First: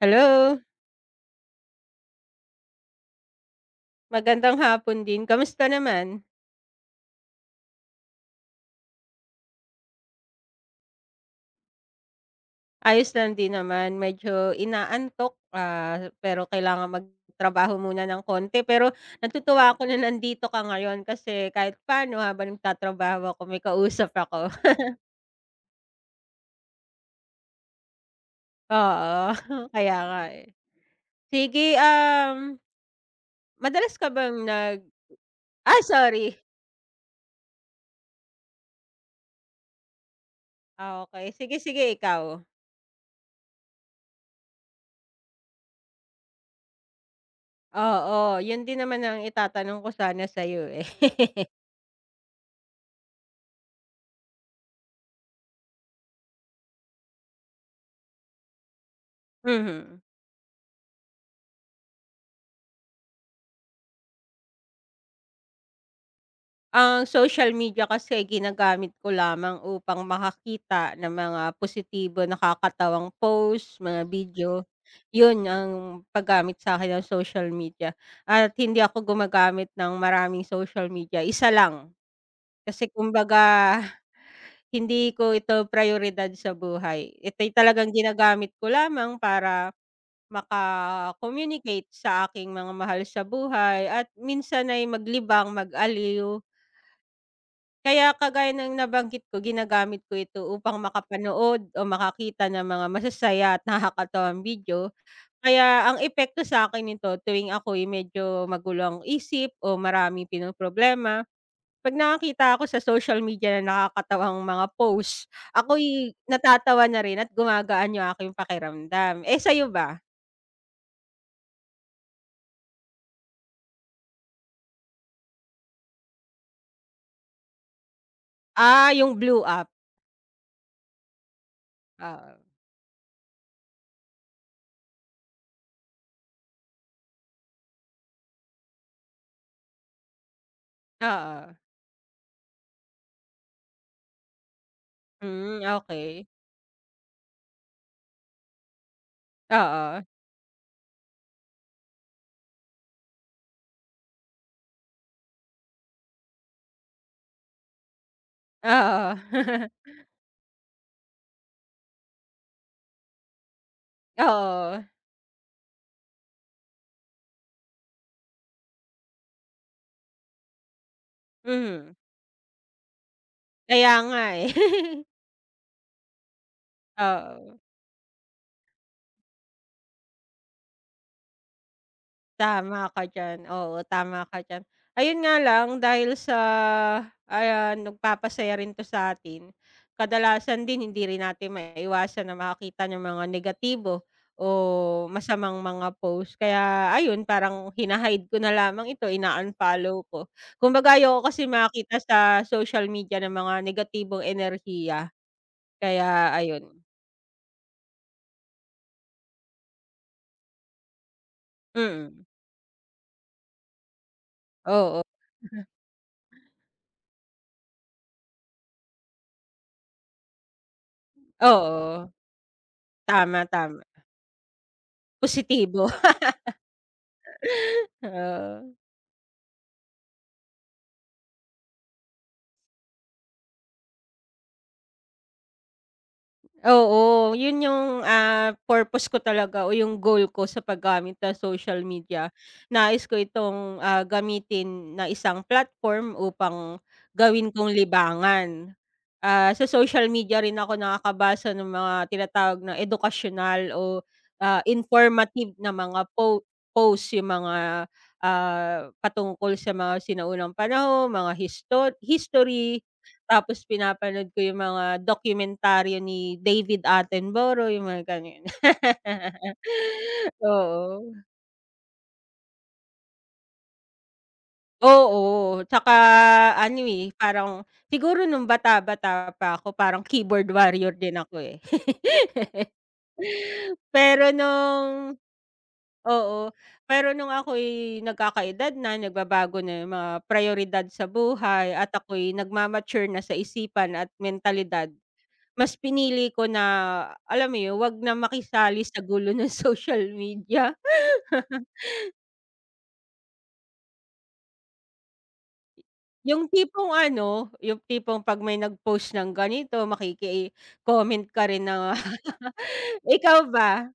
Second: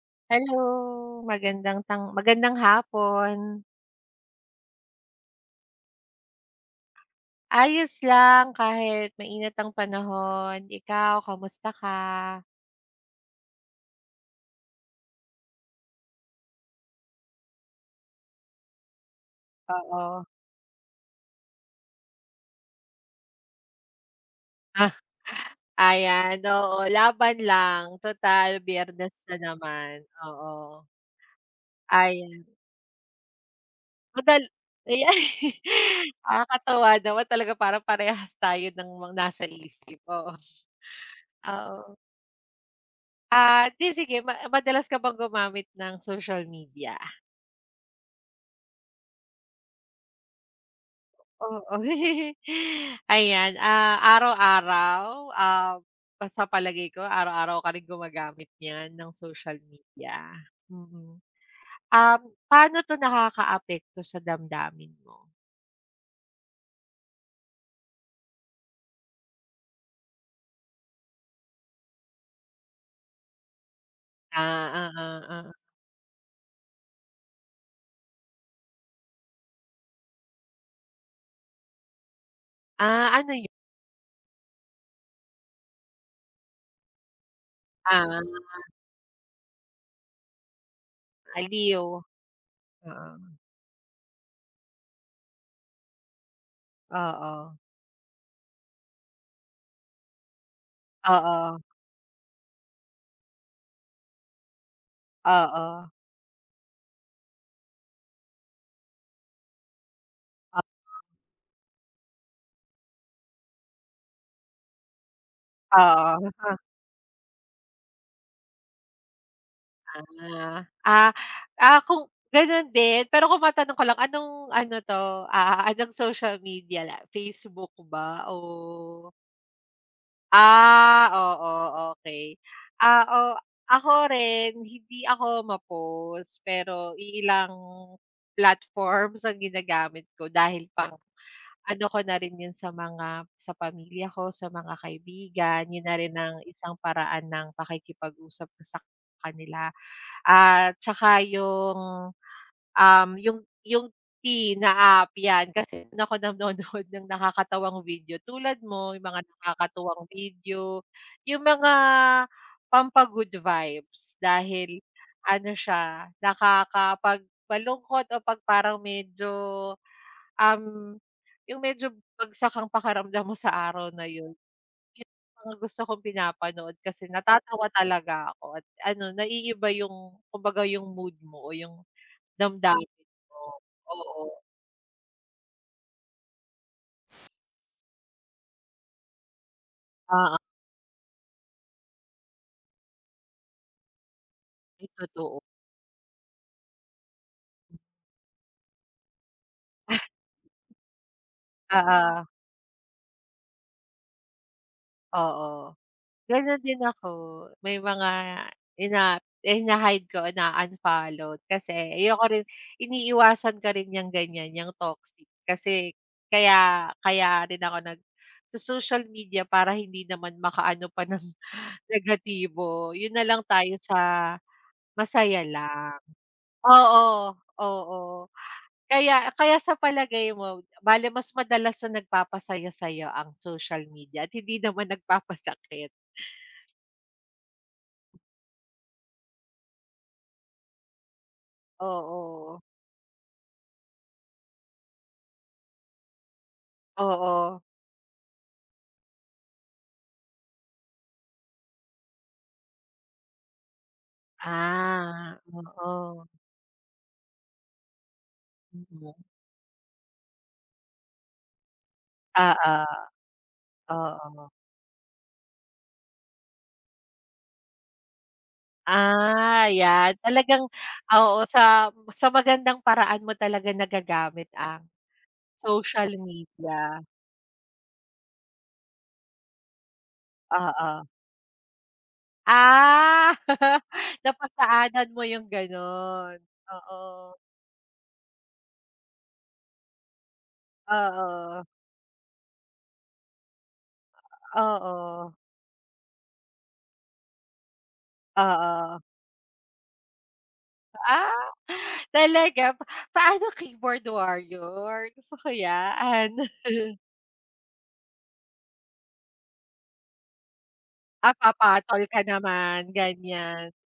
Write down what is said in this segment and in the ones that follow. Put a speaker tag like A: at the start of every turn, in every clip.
A: Hello,
B: Hello, magandang hapon.
A: magandang hapon din. Kamusta naman?
B: Ayos lang kahit mainit ang panahon. Ikaw, kamusta ka?
A: Ayos lang din naman, medyo inaantok, pero kailangan magtrabaho muna ng konti. Pero natutuwa ako na
B: Oo.
A: nandito ka ngayon kasi kahit paano habang nagtatrabaho ako may kausap ako.
B: Ah, ayan, oo, laban lang. Total Biyernes
A: Oo,
B: na
A: kaya
B: naman,
A: nga, eh.
B: oo.
A: Sige,
B: Ayan,
A: madalas ka bang
B: madal ayan.
A: ah, sorry.
B: Nakakatuwa naman talaga para parehas tayo ng mga nasa isip, oo.
A: Ah, okey. Sige, sige,
B: Oo.
A: ikaw.
B: Ah, 'di sige madalas ka bang gumamit ng social media?
A: Oo, yun din naman ang itatanong ko sana sa'yo, eh.
B: Oo. Ayan, araw-araw, ah, sa palagay ko araw-araw ka rin gumagamit niyan ng social
A: Mhm.
B: media, mm. Um, paano 'to nakakaapekto sa damdamin mo?
A: Ang social media kasi ginagamit ko lamang upang makakita ng mga positibo, nakakatawang post, mga video.
B: Ah, ah
A: Yun
B: ah
A: ang paggamit sa akin ng social media, at hindi ako gumagamit ng maraming social media, isa lang. Kasi
B: Ah, ah ano yun?
A: kumbaga hindi ko ito prioridad sa buhay. Ito talagang
B: Ah,
A: ginagamit ko lamang para
B: aliw.
A: maka-communicate sa aking mga mahal
B: Oo.
A: sa buhay at minsan ay maglibang, mag-aliw.
B: Oo.
A: Kaya kagaya ng nabanggit ko, ginagamit ko ito upang
B: Oo.
A: makapanood o makakita ng mga masasaya at nakakatawang video. Kaya
B: Oo.
A: ang epekto sa akin nito, tuwing ako'y medyo magulo ang isip o maraming
B: O
A: pinoproblema, 'pag nakakita ako sa social media na nakakatawang mga posts,
B: oo.
A: ako'y
B: Oo.
A: natatawa na rin at gumagaan yung aking pakiramdam. Eh, sa'yo ba?
B: Ah, ah, kung gano'n din, pero kung matanong ko lang ano 'to, anong social media Facebook ba o
A: Ah, yung blue app,
B: ah, oo,
A: oo.
B: okey. Ah, o ako rin hindi ako ma-post, pero iilang platforms ang ginagamit ko dahil pang
A: Oo.
B: ano ko na rin 'yun sa sa pamilya ko, sa mga
A: Hmm,
B: kaibigan, 'yun na rin
A: okay.
B: ang isang paraan ng pakikipag-usap ko sa kanila.
A: Oo.
B: At saka yung, um, yung yung tea na app 'yan kasi do'n ako nanonood ng nakakatawang video tulad mo, yung
A: Oo.
B: mga nakakatuwang video, yung mga pampagood vibes
A: Oo.
B: dahil ano siya, nakakapagpalungkot o 'pag parang medyo, um, yung medyo
A: Mhm.
B: bagsak ang pakiramdam mo sa araw
A: Kaya
B: na
A: nga,
B: 'yun
A: eh.
B: mga gusto kong pinapanood kasi
A: Oo,
B: natatawa talaga ako at ano, naiiba yung kumbaga yung mood mo o yung
A: tama
B: damdamin
A: ka
B: mo.
A: diyan, oo,
B: Oo,
A: tama ka diyan. Ayun nga lang, dahil sa, ayan, nagpapasaya rin 'to sa atin,
B: oo,
A: kadalasan din hindi rin natin maiwasan na makakita ng mga negatibo o
B: yung totoo.
A: masamang mga post. Kaya ayun, parang hina ko na lamang ito, ina-unfollow ko. Kumbaga ayoko kasi makita sa
B: Oo,
A: social media ng mga negatibong enerhiya,
B: oo.
A: kaya
B: Gano'n
A: ayun.
B: din ako, may mga hina-hide ko na unfollow kasi
A: Mm,
B: ayoko rin iniiwasan ko rin yang ganyan, yang
A: oo,
B: toxic kasi kaya kaya rin ako nag sa social media para hindi naman makaano pa ng
A: oo,
B: negatibo. Yun na lang
A: tama,
B: tayo
A: tama.
B: sa masaya
A: Positibo.
B: lang. Oo, oo.
A: Oo.
B: Kaya kaya sa palagay mo, bale mas madalas na nagpapasaya sa'yo ang social media at hindi naman nagpapasakit?
A: Oo, yun yung, purpose ko talaga o yung goal ko sa paggamit ng social media.
B: Oo,
A: Nais ko itong, gamitin na isang platform upang gawin
B: oo.
A: kong libangan. Ah, sa social media rin ako nakakabasa ng mga tinatawag na edukasyonal o,
B: Ah,
A: informative na mga
B: oo.
A: post, yung mga,
B: Mm.
A: patungkol sa mga sinaunang panahon, mga history.
B: Oo,
A: Tapos pinapanood ko
B: oo.
A: yung mga dokumentaryo ni David Attenborough, yung mga gano'n.
B: Ah, 'yan. Talagang
A: Oo.
B: oo, sa magandang paraan mo talaga nagagamit ang
A: Oo, tsaka
B: social
A: ano,
B: media.
A: eh, parang siguro nung bata-bata pa ako parang keyboard warrior
B: Oo.
A: din ako, eh.
B: Ah,
A: Pero
B: napagdaanan
A: nung
B: mo yung gano'n.
A: Oo, pero nung
B: Oo,
A: ako'y nagkakaedad na, nagbabago na yung mga prayoridad sa
B: oo,
A: buhay at ako'y nagmamature na sa isipan at mentalidad.
B: oo,
A: Mas pinili ko na, alam mo yun, wag na makisali
B: oo.
A: sa gulo ng social media.
B: Ah, talaga? Paano keyboard warrior? Gusto ko 'yan.
A: Yung tipong 'pag may nag-post ng ganito, makiki-comment
B: Ah,
A: ka rin na
B: papatol ka naman,
A: ikaw
B: ganiyan.
A: ba?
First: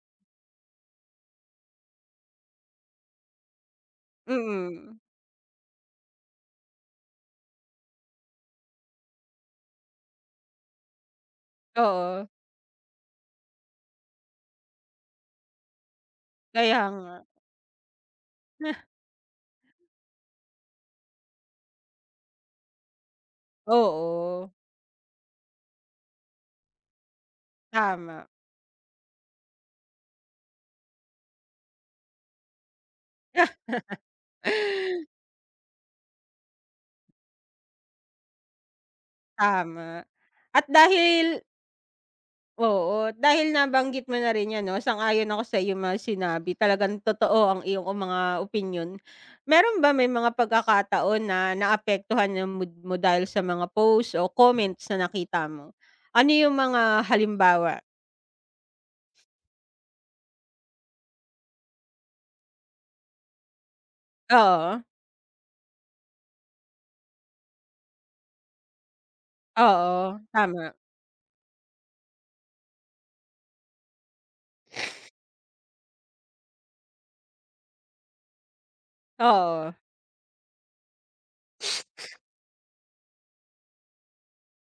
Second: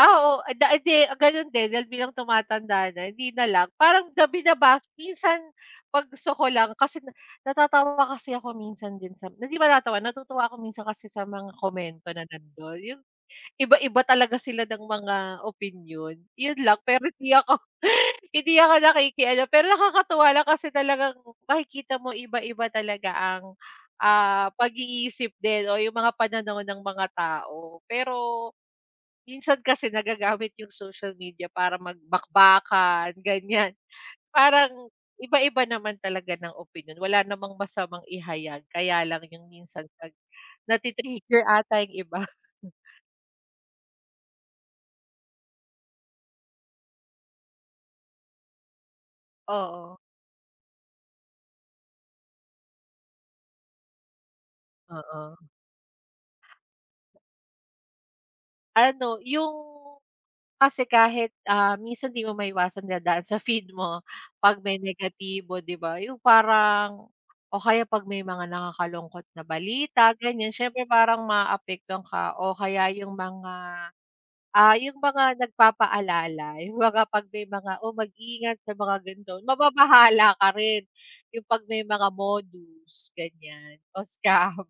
B: Oo, da hindi, gano'n din dahil bilang tumatanda na hindi na lang parang da binabas
A: Mm,
B: minsan 'pag gusto ko lang kasi na natatawa kasi ako minsan din sa hindi ba natatawa, natutuwa ako minsan kasi sa mga komento na
A: oo,
B: nando'n yung iba-iba talaga sila ng mga opinyon, 'yun lang.
A: kaya
B: Pero
A: nga.
B: hindi ako hindi ako nakikialam, pero nakakatuwa lang kasi talagang makikita mo iba-iba talaga ang,
A: Oo,
B: pag-iisip din o yung mga pananaw ng mga tao.
A: tama.
B: Pero minsan kasi nagagamit yung social media para magbakbakan, ganyan parang iba-iba naman talaga ng opinyon, wala namang masamang ihayag, kaya lang yung minsan
A: Tama.
B: 'pag
A: At
B: nati
A: dahil
B: ata yung iba.
A: Oo, dahil nabanggit mo na rin 'yan, 'no, sang-ayon ako sa iyong mga sinabi. Talagang totoo ang iyong mga opinyon. Meron ba
B: Oo,
A: May mga pagkakataon na naapektuhan ang mood mo dahil sa mga posts o comments na
B: oo.
A: nakita mo? Ano yung mga halimbawa?
B: Ano, yung kasi kahit, minsan 'di mo maiwasan dadaan sa feed mo 'pag may
A: Oo,
B: negatibo, 'di ba? Yung parang o kaya 'pag may mga nakakalungkot na balita,
A: oo,
B: ganyan.
A: tama.
B: Siyempre parang maaapektuhan ka o kaya yung mga, yung mga nagpapaalala, yung mga 'pag may mga, "Oh, mag-ingat sa mga ganito."
A: Oo,
B: Mababahala ka rin, yung 'pag may mga modus, ganyan o scam.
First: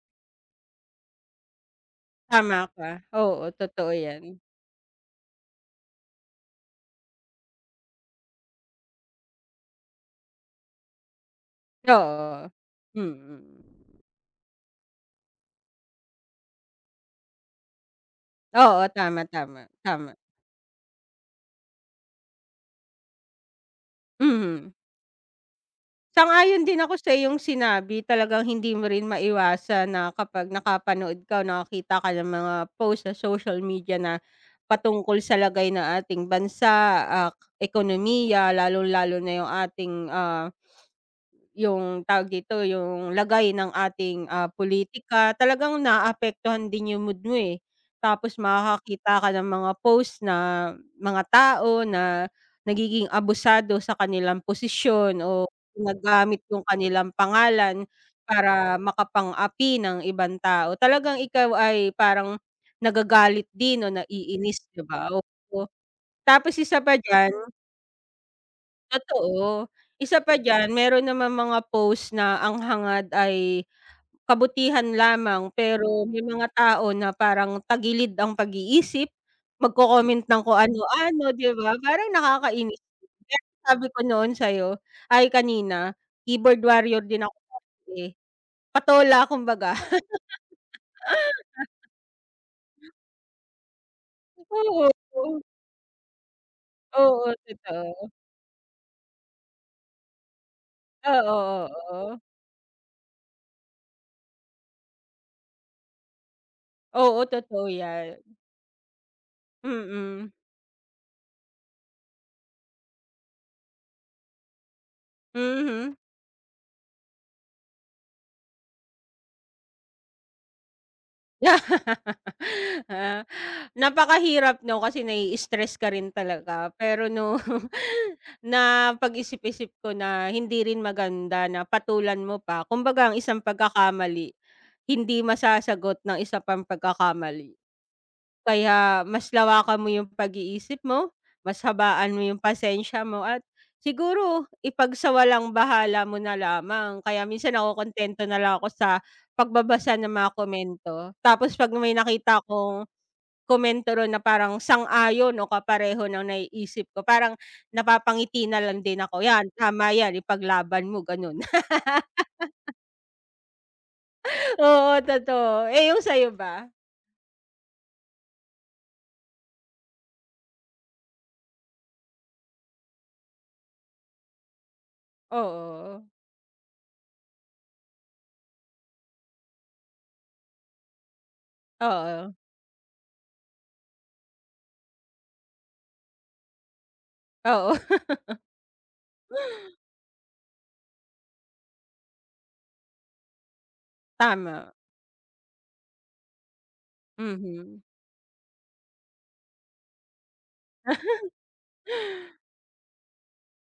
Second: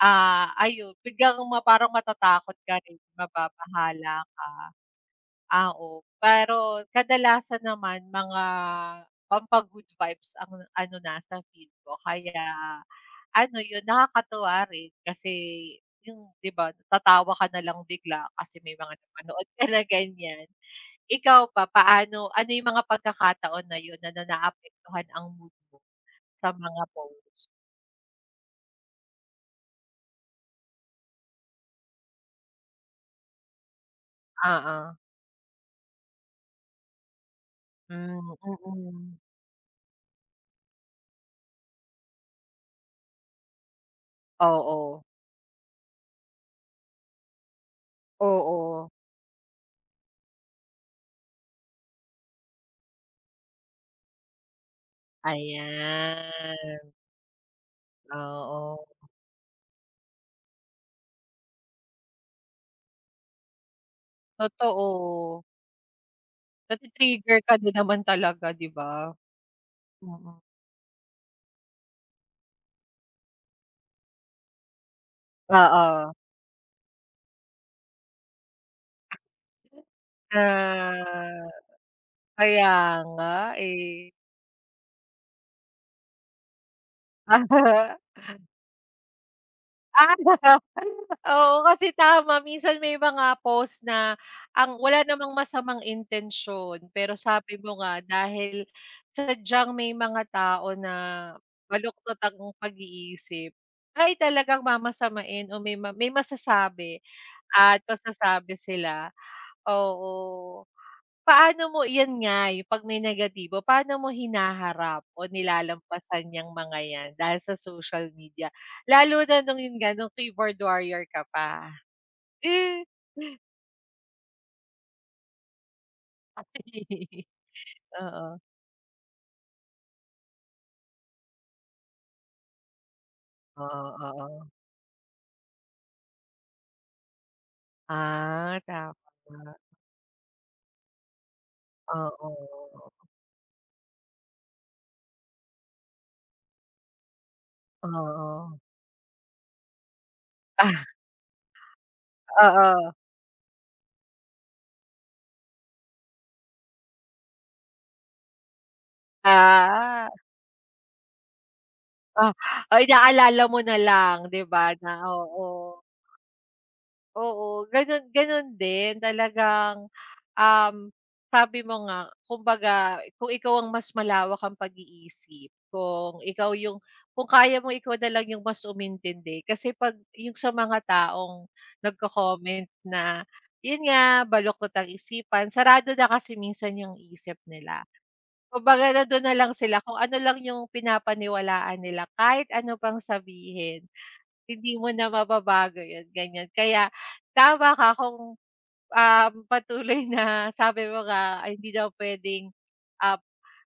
B: Ah, ayun biglang ma parang matatakot
A: tama
B: ka
A: ka.
B: rin,
A: Oo, totoo
B: mababahala
A: 'yan.
B: ka, ah, oo. Pero kadalasan naman mga pampa-good vibes ang ano nasa feed ko kaya
A: Oo,
B: ano
A: mm.
B: yun nakakatuwa rin kasi yung 'di ba tatawa ka na lang bigla kasi may
A: Oo,
B: mga
A: tama,
B: napanood
A: tama,
B: ka na
A: tama.
B: ganyan. Ikaw ba paano ano yung mga pagkakataon na yun na na
A: Mhm.
B: naapektuhan ang mood mo sa
A: Sang-ayon din
B: mga
A: ako sa iyong
B: post?
A: sinabi. Talagang hindi mo rin maiwasan na kapag nakapanood ka o nakakita ka ng mga post sa social media na
B: Oo,
A: patungkol sa lagay ng ating bansa, ah,
B: hmm,
A: ekonomiya, lalo lalo
B: mm.
A: na yung ating, yung tawag dito, yung lagay ng ating,
B: Oo.
A: pulitika, talagang naaapektuhan din yung mood mo, eh. Tapos
B: Oo,
A: makakakita ka ng mga post na mga tao na nagiging abusado sa kanilang posisyon o ginagamit yung
B: ayan,
A: kanilang pangalan para
B: oo,
A: makapang-api ng ibang tao. Talagang ikaw ay parang nagagalit din o naiinis, 'di ba?
B: totoo.
A: Oo. Tapos isa pa diyan
B: Nati-trigger ka din naman talaga 'di ba?
A: Totoo. Isa pa
B: Mm,
A: diyan, meron naman mga post na ang hangad ay kabutihan lamang, pero
B: oo,
A: may mga tao na parang tagilid ang pag-iisip, magko-comment ng kung ano-ano,
B: ah,
A: 'di ba? Parang
B: kaya
A: nakakainis.
B: nga,
A: Kaya sabi ko
B: eh.
A: noon sa'yo ay kanina, keyboard warrior din ako dati, eh. Patola kumbaga.
B: Ah. Oo, kasi tama minsan may mga post na ang
A: Oo,
B: wala namang masamang intensyon, pero
A: oo,
B: sabi mo nga
A: totoo.
B: dahil sadyang may mga tao na
A: Oo,
B: baluktot
A: oo.
B: ang pag-iisip, ay talagang mamasamain o may ma may masasabi
A: Oo, totoo
B: at
A: 'yan.
B: masasabi sila,
A: Mm.
B: oo. Paano mo 'yan nga, yung 'pag may negatibo, paano mo hinaharap o
A: Mhm.
B: nilalampasan yang mga 'yan dahil sa social media? Lalo na nung yun nga, nung keyboard warrior ka pa. Eh.
A: Ah, napakahirap, 'no, kasi nai-stress ka rin talaga. Pero no,
B: Oo,
A: na pag isip isip ko na hindi rin maganda na patulan mo pa. Kumbaga ang isang
B: oo, oo.
A: pagkakamali, hindi masasagot ng isa pang pagkakamali.
B: Ah, tama.
A: Kaya mas lawakan mo yung pag-iisip mo, mas habaan mo yung
B: Oo,
A: pasensya mo, at siguro ipagsawalang-bahala mo na lamang. Kaya minsan nakokontento na
B: oo.
A: lang ako sa pagbabasa ng mga
B: Ah,
A: komento. Tapos 'pag may nakita akong
B: oo.
A: komento ro'n na parang sang-ayon o kapareho ng naiisip ko, parang napapangiti na lang din ako, "Yan, tama
B: Ah,
A: yan, ipaglaban mo." Gano'n.
B: oh, oh, inaalala mo na lang 'di ba na
A: Oo,
B: oo.
A: totoo. Eh, yung sa'yo ba?
B: Oo, gano'n gano'n din talagang, um, sabi mo nga kumbaga kung ikaw ang mas malawak ang pag-iisip,
A: Oo.
B: kung ikaw yung kung kaya mo ikaw na lang yung mas umintindi kasi 'pag yung sa mga taong
A: Oo.
B: nagko-comment na, yun nga baluktot ang isipan, sarado na kasi minsan yung isip
A: Oo.
B: nila. Kumbaga nandun na lang sila kung ano lang yung pinapaniwalaan nila kahit ano pang sabihin.
A: Tama.
B: Hindi mo na mababago yun, ganyan. Kaya tama
A: Mhm.
B: ka kung, patuloy na sabi mo ka ay hindi daw puwedeng, ah,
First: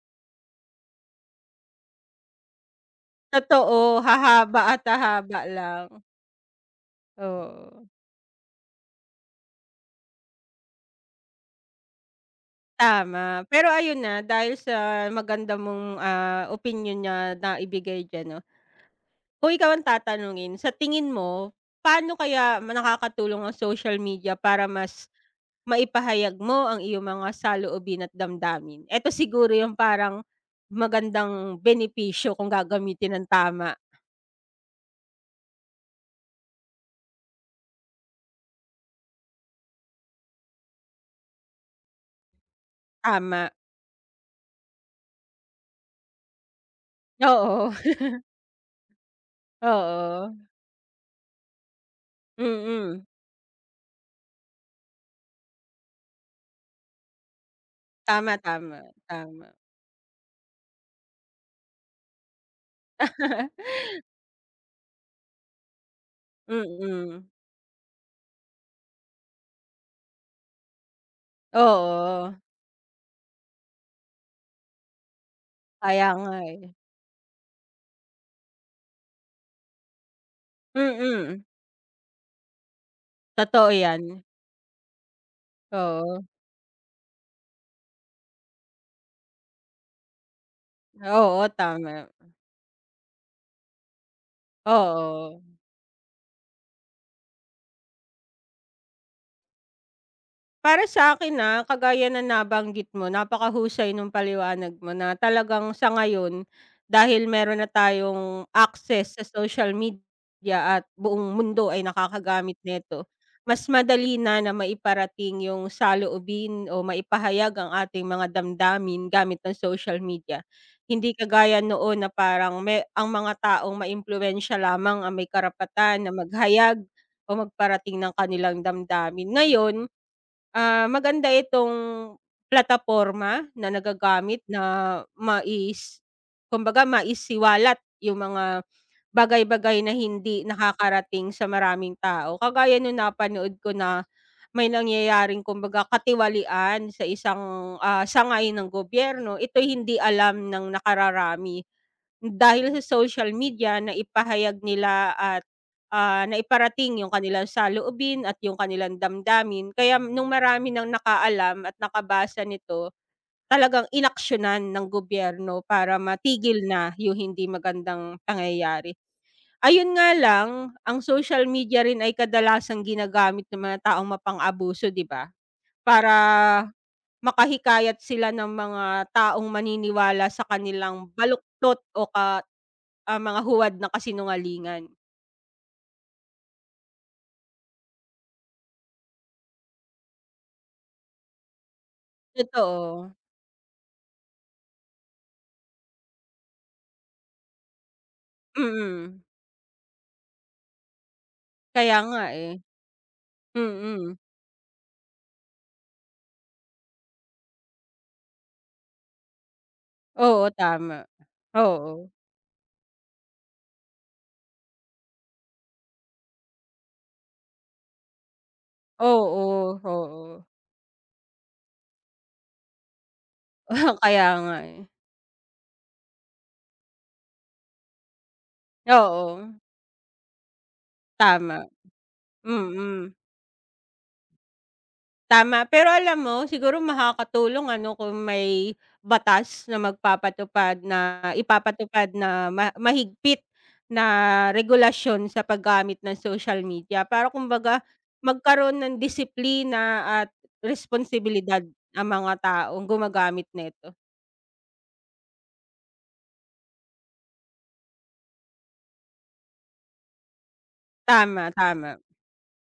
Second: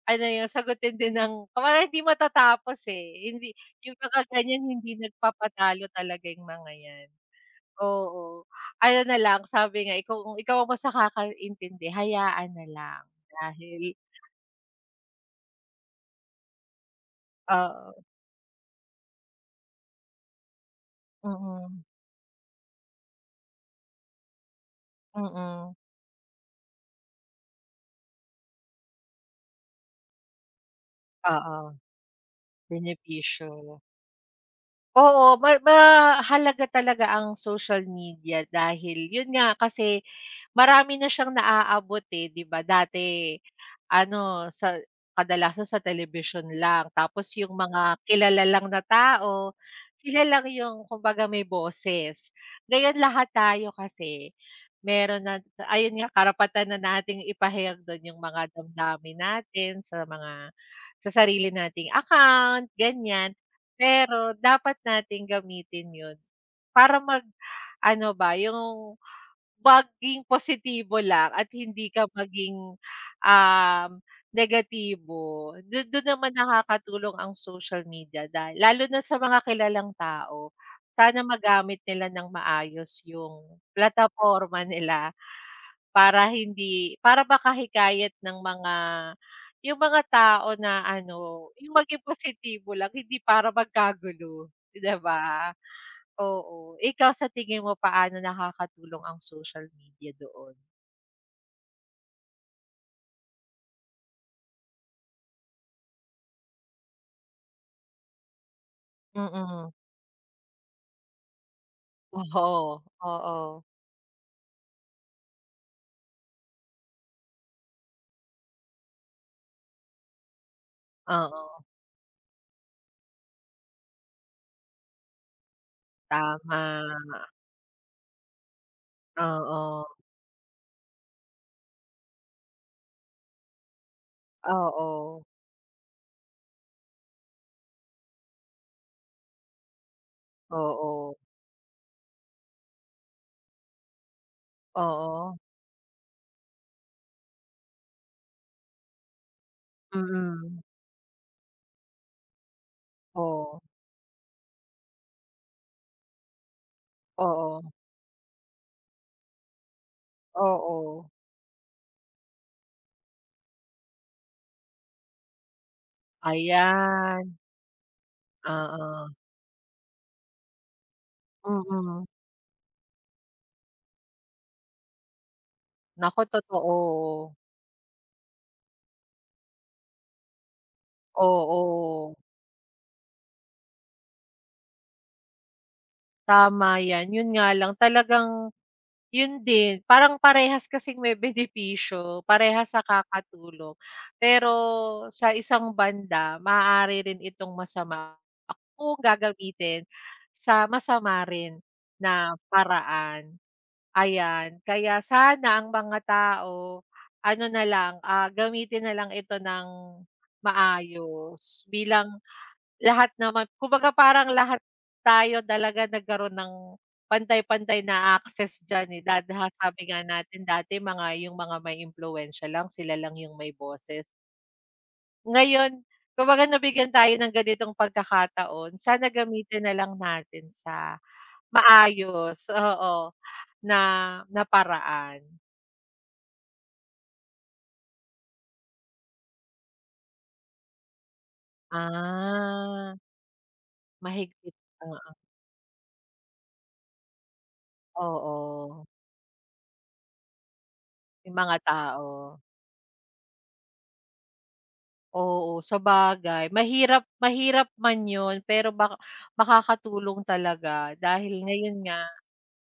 B: ano yung sagutin din ng kumbaga hindi matatapos, eh. Hindi yung
A: Totoo,
B: mga
A: hahaba
B: ganyan
A: at
B: hindi
A: hahaba
B: nagpapatalo
A: lang,
B: talaga yung mga yan.
A: oo,
B: Oo, ano na lang sabi nga ikaw, kung ikaw ang mas nakakaintindi hayaan na lang
A: tama. Pero
B: dahil
A: ayun na, dahil sa maganda mong, opinion niya na
B: oo,
A: ibigay diyan, 'no. Kung ikaw ang tatanungin, sa tingin mo,
B: mm,
A: paano kaya nakakatulong ang social media para mas
B: mm,
A: maipahayag mo ang iyong mga saloobin at damdamin? Eto siguro yung parang magandang
B: oo,
A: benepisyo kung gagamitin ng
B: benepisyo.
A: tama,
B: Oo, mahalaga talaga ang social media dahil yun nga kasi, marami na siyang naaabot, eh, 'di ba? Dati
A: tama.
B: ano, kadalasan sa telebisyon lang tapos yung
A: Oo,
B: mga kilala lang na tao, sila
A: oo,
B: lang yung kumbaga may boses. Ngayon
A: mm.
B: lahat tayo kasi meron na ayun nga karapatan na nating ipahayag dun yung
A: Tama,
B: mga
A: tama,
B: damdamin
A: tama.
B: natin sa mga sa sarili nating account, ganyan. Pero dapat nating gamitin yun para mag
A: Mm,
B: ano ba, yung maging positibo lang at hindi ka
A: oo.
B: maging, um, negatibo. Dun dun
A: Kaya nga,
B: naman
A: eh.
B: nakakatulong ang social media dahil lalo na sa mga kilalang tao. Sana
A: Mm,
B: magamit nila ng maayos yung
A: totoo 'yan.
B: plataporma nila
A: Oo,
B: para hindi para makahikayat ng mga yung mga tao na
A: oo,
B: ano, yung maging
A: tama.
B: positibo lang hindi para magkagulo, 'di
A: Oo.
B: ba? Oo, ikaw sa tingin mo paano nakakatulong ang social media doon?
A: Para sa akin, na kagaya na nabanggit mo, napakahusay nung paliwanag mo, na talagang sa ngayon, dahil meron na tayong access sa
B: Mm.
A: social media at buong mundo ay nakakagamit
B: Oo,
A: nito,
B: oo.
A: mas madali na na maiparating yung saloobin o maipahayag ang ating mga damdamin gamit ng social media. Hindi
B: Oo,
A: kagaya noon na parang ang mga taong maimpluwensiya lamang ang may karapatan na maghayag
B: tama.
A: o magparating ng kanilang damdamin.
B: Oo,
A: Ngayon, maganda itong plataporma na nagagamit na
B: oo,
A: kumbaga maisiwalat yung mga bagay-bagay na hindi
B: oo,
A: nakakarating sa maraming tao. Kagaya nung napanood ko na may
B: oo,
A: nangyayaring kumbaga katiwalian sa isang, sangay ng gobyerno, ito hindi alam
B: mm.
A: ng nakararami. Dahil sa social
B: Oh,
A: media na ipahayag nila at, naiparating yung kanilang
B: oo,
A: saloobin at yung kanilang damdamin. Kaya nung marami ng
B: oo.
A: nakaalam at nakabasa nito, talagang inaksiyunan ng gobyerno para matigil na yung
B: Ayan,
A: hindi magandang pangyayari.
B: oo,
A: Ayun nga lang, ang social media rin
B: mm.
A: ay kadalasang ginagamit ng mga taong mapang-abuso, 'di ba? Para
B: Naku totoo,
A: makahikayat sila ng mga taong maniniwala sa kanilang baluktot o
B: oo.
A: mga huwad na kasinungalingan.
B: Tama 'yan, 'yun nga lang talagang 'yun din, parang parehas kasing may benepisyo, parehas
A: Totoo,
B: nakakatulong. Pero sa isang banda maaari rin itong masama kung
A: mm.
B: gagamitin sa masama rin
A: Kaya nga,
B: na
A: eh,
B: paraan.
A: mm.
B: Ayan, kaya sana ang mga tao ano na lang, gamitin na lang ito ng
A: Oo, tama.
B: maayos
A: Oo,
B: bilang lahat naman kumbaga parang lahat tayo talaga nagkaroon ng pantay-pantay na access diyan, eh, da da
A: oo,
B: sabi nga natin
A: oo.
B: dati mga yung mga may impluwensiya lang, sila lang yung may boses.
A: Kaya nga, eh.
B: Ngayon, kumbaga nabigyan tayo ng ganitong pagkakataon, sana
A: Oo,
B: gamitin na lang natin sa
A: tama,
B: maayos, oo,
A: mm.
B: na na paraan.
A: Tama, pero alam mo siguro makakatulong ano kung may batas na magpapatupad na ipapatupad na
B: Ah,
A: mahigpit na
B: mahigpit,
A: regulasyon sa paggamit ng social media para kumbaga
B: oo,
A: magkaroon
B: oo,
A: ng disiplina at
B: yung mga
A: responsibilidad ang mga
B: tao.
A: taong gumagamit nito.
B: Oo, sabagay. Mahirap mahirap man 'yun, pero bak makakatulong talaga dahil
A: Tama,
B: ngayon
A: tama.
B: nga,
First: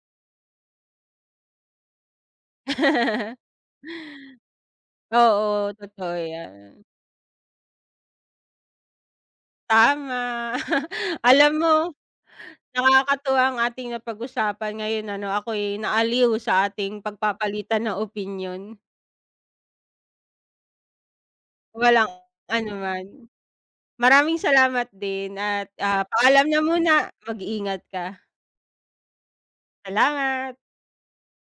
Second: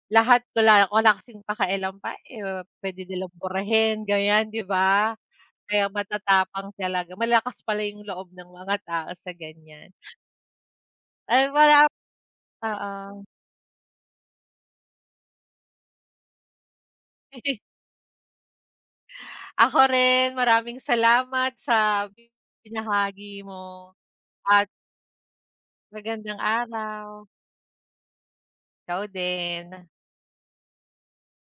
B: lahat wala wala kasing pakialam pa, eh, pwede nilang burahin, ganyan, 'di ba?
A: Oo,
B: Kaya
A: totoo yan.
B: matatapang talaga. Malakas pala yung loob ng mga tao sa ganyan.
A: Tama.
B: Ay,
A: Alam mo,
B: mara oo.
A: nakakatuwa ang ating napag-usapan ngayon, ano, ako'y naaliw sa ating pagpapalitan ng opinyon.
B: Ako rin, maraming salamat sa
A: Walang anuman.
B: binahagi mo
A: Maraming
B: at
A: salamat din at,
B: magandang
A: paalam na muna.
B: araw.
A: Mag-iingat ka.
B: Ciao din.
A: Salamat.